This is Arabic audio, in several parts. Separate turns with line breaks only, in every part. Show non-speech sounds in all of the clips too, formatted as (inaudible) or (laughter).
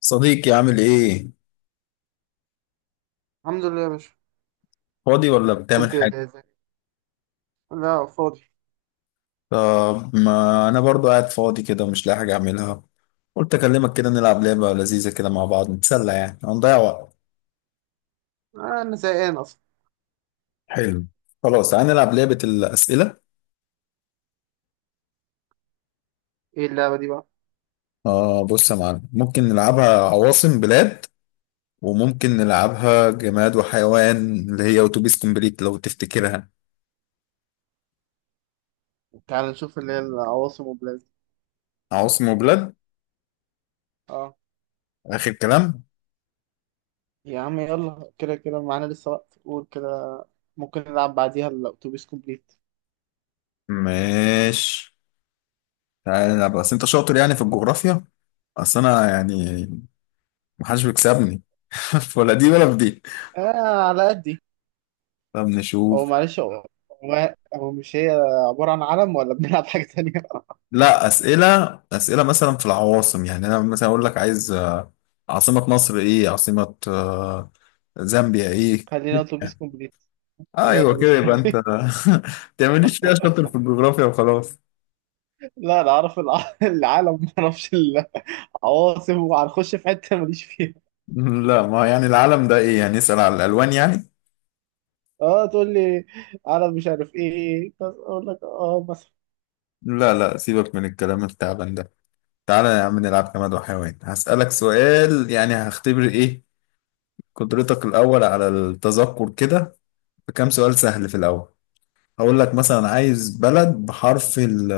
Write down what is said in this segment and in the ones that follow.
صديقي عامل ايه؟
الحمد لله يا باشا.
فاضي ولا بتعمل
كنت
حاجة؟
زي... لا، فاضي.
طب ما انا برضو قاعد فاضي كده ومش لاقي حاجة اعملها، قلت اكلمك كده نلعب لعبة لذيذة كده مع بعض نتسلى، يعني هنضيع وقت.
انا زهقان اصلا.
حلو، خلاص تعالى نلعب لعبة الأسئلة.
ايه اللعبه دي بقى؟
آه بص يا معلم، ممكن نلعبها عواصم بلاد، وممكن نلعبها جماد وحيوان، اللي هي أوتوبيس كومبليت لو تفتكرها.
تعال نشوف، اللي هي العواصم والبلاد.
عواصم وبلاد
اه.
آخر كلام،
يا عم، يلا كده كده، معانا لسه وقت، قول كده. ممكن نلعب بعديها الاتوبيس كومبليت.
ماشي. تعالى نلعب، بس أنت شاطر يعني في الجغرافيا؟ أصل أنا يعني محدش بيكسبني (laughs) ولا دي ولا في دي.
اه، على قدي.
طب
هو
نشوف.
معلش، هو مش هي. عباره عن علم، ولا بنلعب حاجه تانية؟ (laughs)
لا أسئلة، أسئلة مثلا في العواصم، يعني أنا مثلا أقول لك عايز عاصمة مصر إيه، عاصمة زامبيا إيه.
خلينا اتوبيس كومبليت. خلينا
أيوه كده،
اتوبيس
يبقى أنت (laughs)
كومبليت.
ما تعمليش فيها شاطر في
(laughs)
الجغرافيا وخلاص.
لا، انا اعرف العالم، ما اعرفش العواصم، وهنخش في حته ماليش فيها.
لا ما يعني العالم ده إيه، يعني نسأل على الألوان يعني.
اه، تقول لي عرب مش عارف ايه، بس اقول لك، اه، مثلا.
لا لا، سيبك من الكلام التعبان ده. تعالى يا عم نلعب جماد وحيوان، هسألك سؤال يعني هختبر إيه، قدرتك الأول على التذكر كده. بكام سؤال سهل في الأول. هقول لك مثلا عايز بلد بحرف ال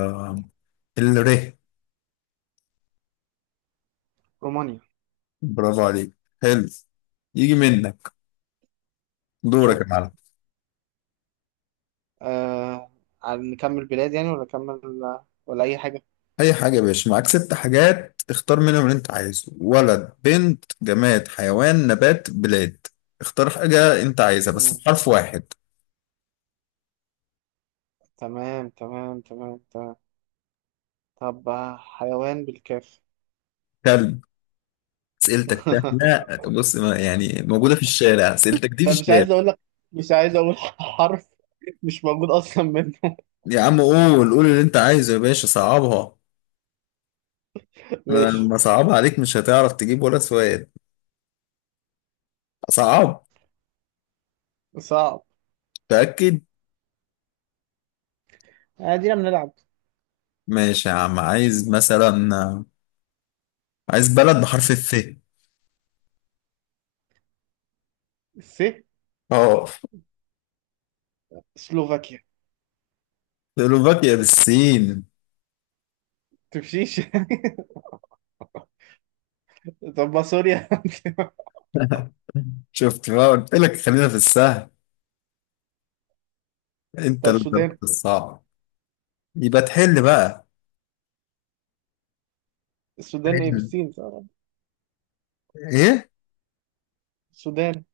الر
رومانيا.
برافو عليك، حلو، يجي منك. دورك
شوف.
يا معلم.
آه نكمل بلاد، يعني، ولا نكمل، ولا اي حاجه؟
اي حاجه يا باشا، معاك ست حاجات اختار منهم اللي انت عايزه: ولد، بنت، جماد، حيوان، نبات، بلاد. اختار حاجه انت عايزها بس
آه،
بحرف واحد.
تمام تمام تمام تمام. طب، حيوان بالكاف.
كلب؟ اسئلتك
(laughs)
سهله، بص يعني موجوده في الشارع اسئلتك دي، في
لا، مش
الشارع.
عايز اقول لك. مش عايز اقول (laughs) حرف مش موجود اصلا منه.
يا عم قول قول اللي انت عايزه يا باشا، صعبها.
(laughs)
انا
ماشي.
لما صعبها عليك مش هتعرف تجيب ولا سؤال صعب،
صعب.
تأكد.
ادينا بنلعب.
ماشي يا عم، عايز مثلا، عايز بلد بحرف الف.
س.
اه.
سلوفاكيا.
سلوفاكيا بالسين
تمشيش. (laughs) طب ما سوريا. (laughs)
(laughs) شفت بقى، قلت لك خلينا في السهل، انت
طب،
اللي
السودان.
طلعت الصعب. يبقى تحل بقى.
السودان ايه،
حل.
بالسين، صح؟
ايه؟
السودان.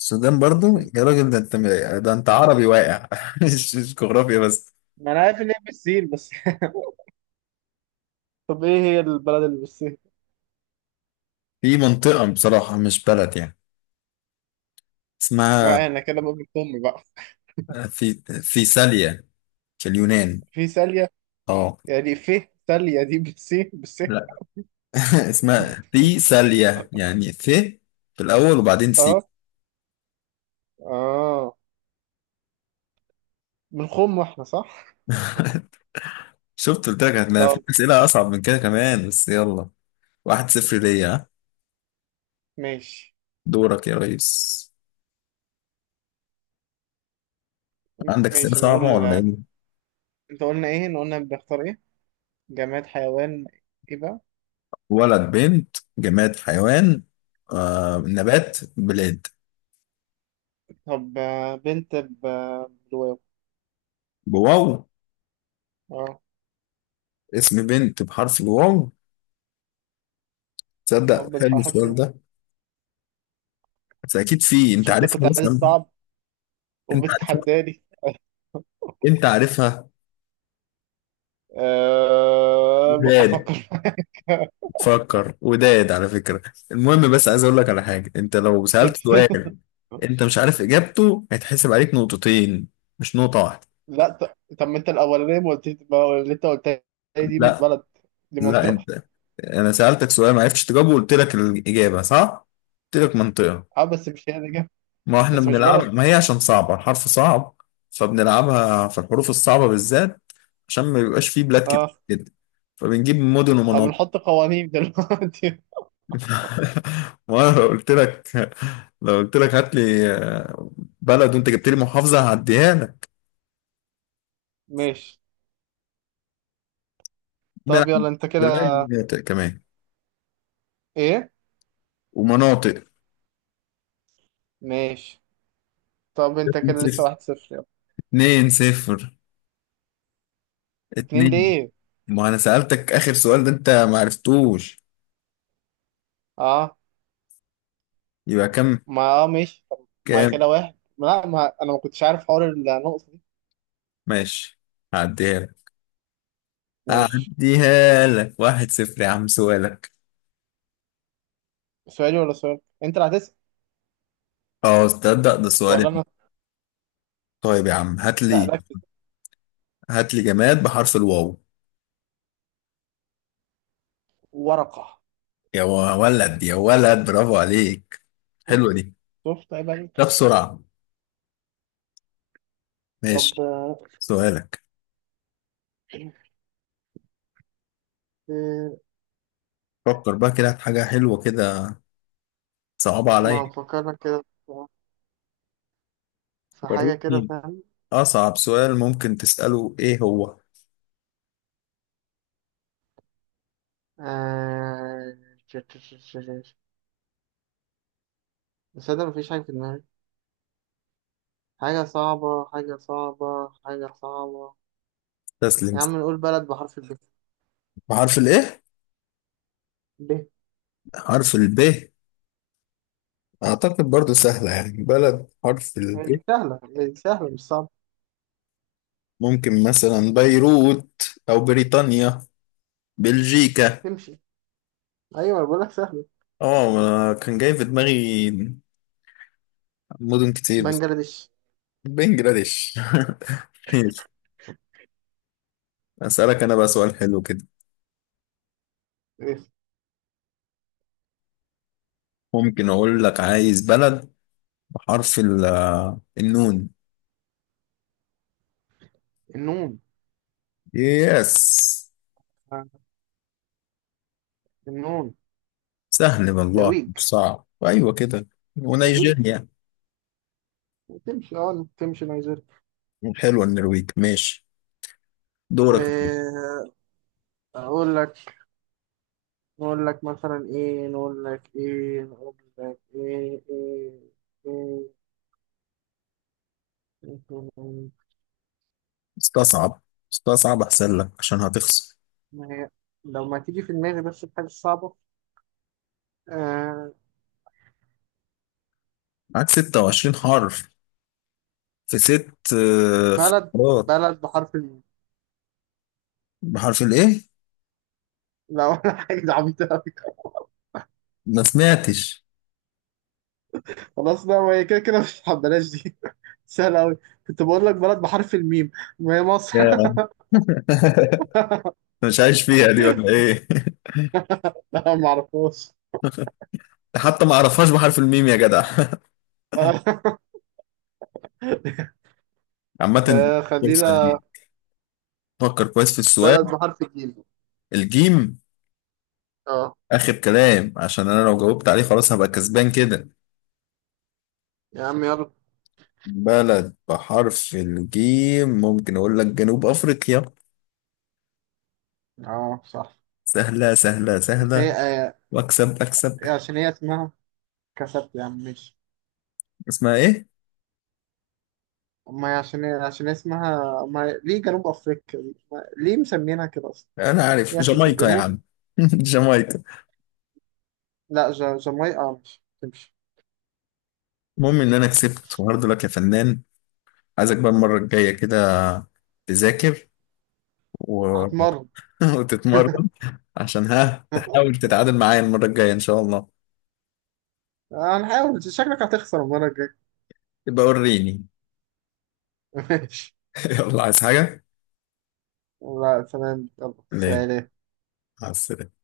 السودان برضو
بالسين.
يا راجل، ده انت عربي واقع (laughs) مش جغرافيا بس.
ما انا عارف ان هي بالسين، بس. (laughs) طب، ايه هي البلد اللي بالسين؟
في منطقة بصراحة، مش بلد يعني، اسمها
ما انا كده بقول امي بقى.
في في ساليا، في اليونان.
في ساليه.
اه.
يعني في ساليه دي بالسين بالسين؟
لا (laughs) اسمها في ساليا يعني ث في الأول وبعدين سي.
اه، اه. من خم واحنا صح.
شفت، قلت لك هتلاقي في
طب.
أسئلة أصعب من كده كمان، بس يلا. واحد صفر ليا، ها؟
ماشي.
دورك يا ريس. عندك أسئلة
ماشي، نقول.
صعبة ولا إيه؟
انت قلنا ايه، إن قلنا بنختار ايه؟ جماد، حيوان. ايه بقى؟
ولد بنت جماد حيوان نبات بلاد.
طب، بنت بالواو.
بواو.
اه.
اسم بنت بحرف الواو، تصدق
او
حلو
بالحرف
السؤال
الواو.
ده. بس أكيد في، أنت
عشان انت
عارفها
كنت عايز
مثلا،
صعب
أنت عارفها
وبتتحداني.
أنت عارفها. بلاد.
افكر.
فكر، وداد على فكرة. المهم بس عايز اقول لك على حاجة، انت لو سألت سؤال
(laughs)
انت مش عارف اجابته هيتحسب عليك نقطتين، مش نقطة واحدة.
لا، طب، ما انت الاولانيه ما قلتيش، ما اللي انت قلتها دي مش
لا
بلد، دي
لا
منطقه.
انت. انا سألتك سؤال ما عرفتش تجاوبه وقلت لك الإجابة صح. قلت لك منطقة.
اه، بس مش هي اللي
ما احنا
بس مش بلد.
بنلعب، ما هي عشان صعبة، الحرف صعب. فبنلعبها في الحروف الصعبة بالذات، عشان ما بيبقاش فيه بلاد كتير
اه،
جدا، فبنجيب مدن
اه،
ومناطق.
بنحط قوانين دلوقتي؟
ما أنا لو قلت لك هات لي بلد، وانت جبت لي محافظه هعديها لك.
(laughs) ماشي. طب
نلعب
يلا، انت كده.
بلاد ومناطق كمان
ايه.
ومناطق.
ماشي. طب انت
اتنين
كده لسه
صفر.
1-0، يلا.
اتنين صفر.
اتنين
اتنين،
ليه؟
ما انا سألتك اخر سؤال ده انت ما عرفتوش،
اه،
يبقى كام؟
ما اه ماشي، طب ما هي
كام؟
كده واحد، ما لا، ما انا ما كنتش عارف حوار النقطه دي.
ماشي، هعديها لك
ماشي.
هعديها لك واحد صفر. يا عم سؤالك.
سؤالي ولا سؤال انت اللي هتسأل؟
اه تصدق، ده سؤالي؟
ولا انا.
طيب يا عم هات
لا،
لي
ركز.
هات لي جماد بحرف الواو.
ورقه.
يا ولد يا ولد، برافو عليك، حلوة دي.
شفت؟ عيب
ده
عليك.
بسرعة،
طب،
ماشي. سؤالك.
إيه؟
فكر بقى كده في حاجة حلوة كده، صعبة عليا،
ما بفكرك كده في حاجة كده،
وريتني
فاهم؟
أصعب سؤال ممكن تسأله إيه هو.
آه... ش- ش- ش- ش- ش- بس أنا مفيش حاجة في دماغي، حاجة صعبة، حاجة صعبة، حاجة صعبة.
تسلم.
يا عم، نقول بلد بحرف الب.
بحرف الإيه؟
ب، ب.
حرف الب. أعتقد برضو سهلة، يعني بلد حرف
هي
الب.
دي سهلة، هي دي سهلة، مش صعبة.
ممكن مثلا بيروت، أو بريطانيا، بلجيكا.
تمشي. أيوة، أنا بقولك سهلة.
آه أنا كان جاي في دماغي مدن كتير بس.
بنجلاديش.
بنجلاديش (laughs) ماشي. أسألك أنا بقى سؤال حلو كده.
إيه؟
ممكن أقول لك عايز بلد حرف النون.
النون.
يس.
آه، النون.
سهل والله،
نرويج.
مش صعب. ايوه كده.
نرويج
ونيجيريا.
تمشي، اه، تمشي نيجيريا.
حلوه النرويج، ماشي. دورك.
آه، أقول لك. نقول لك مثلا ايه، نقول لك ايه، نقول لك ايه، ايه، ايه، إيه.
استصعب، احسن لك عشان هتخسر.
ما هي لو ما تيجي في دماغي بس الحاجة الصعبة. آه.
معاك 26 حرف في ست
بلد
خيارات.
بلد بحرف الميم.
بحرف الايه؟
لا، ولا حاجة، دي عبيطة أوي.
ما سمعتش.
خلاص، لا، ما هي كده كده مش بلاش دي. (laughs) سهلة أوي. كنت بقول لك بلد بحرف الميم، ما هي مصر.
يا.
(laughs)
(laughs) مش عايش فيها دي ولا ايه؟
لا، ما أعرفهاش.
(laughs) حتى ما اعرفهاش بحرف الميم يا جدع (laughs)
(laughs)
عامة دي
آه،
فرصة
خلينا.
ليك. فكر كويس في السؤال.
بلد بحرف الجيم.
الجيم.
اه.
آخر كلام، عشان أنا لو جاوبت عليه خلاص هبقى كسبان كده.
يا عم، يلا.
بلد بحرف الجيم، ممكن أقول لك جنوب أفريقيا.
اه، صح.
سهلة سهلة
بس هي
سهلة. وأكسب أكسب.
عشان هي اسمها. كسبت يا عم، ماشي.
اسمها إيه؟
ما هي عشان اسمها. ما ليه جنوب افريقيا دي؟ ما... ليه مسمينها كده اصلا.
أنا
هي
عارف،
عشان في
جامايكا يا
الجنوب.
عم (laughs) جامايكا.
لا، جامايقا مش تمشي.
المهم إن أنا كسبت وهارد لك يا فنان. عايزك بقى المرة الجاية كده تذاكر و...
هتمرن.
(laughs) وتتمرن، عشان ها
(laughs)
تحاول تتعادل معايا المرة الجاية إن شاء الله.
هنحاول، شكلك هتخسر المره الجايه.
يبقى وريني.
(laughs) ماشي.
(laughs) يلا، عايز حاجة؟
لا، تمام، يلا،
ليه؟
سلام.
مع السلامة.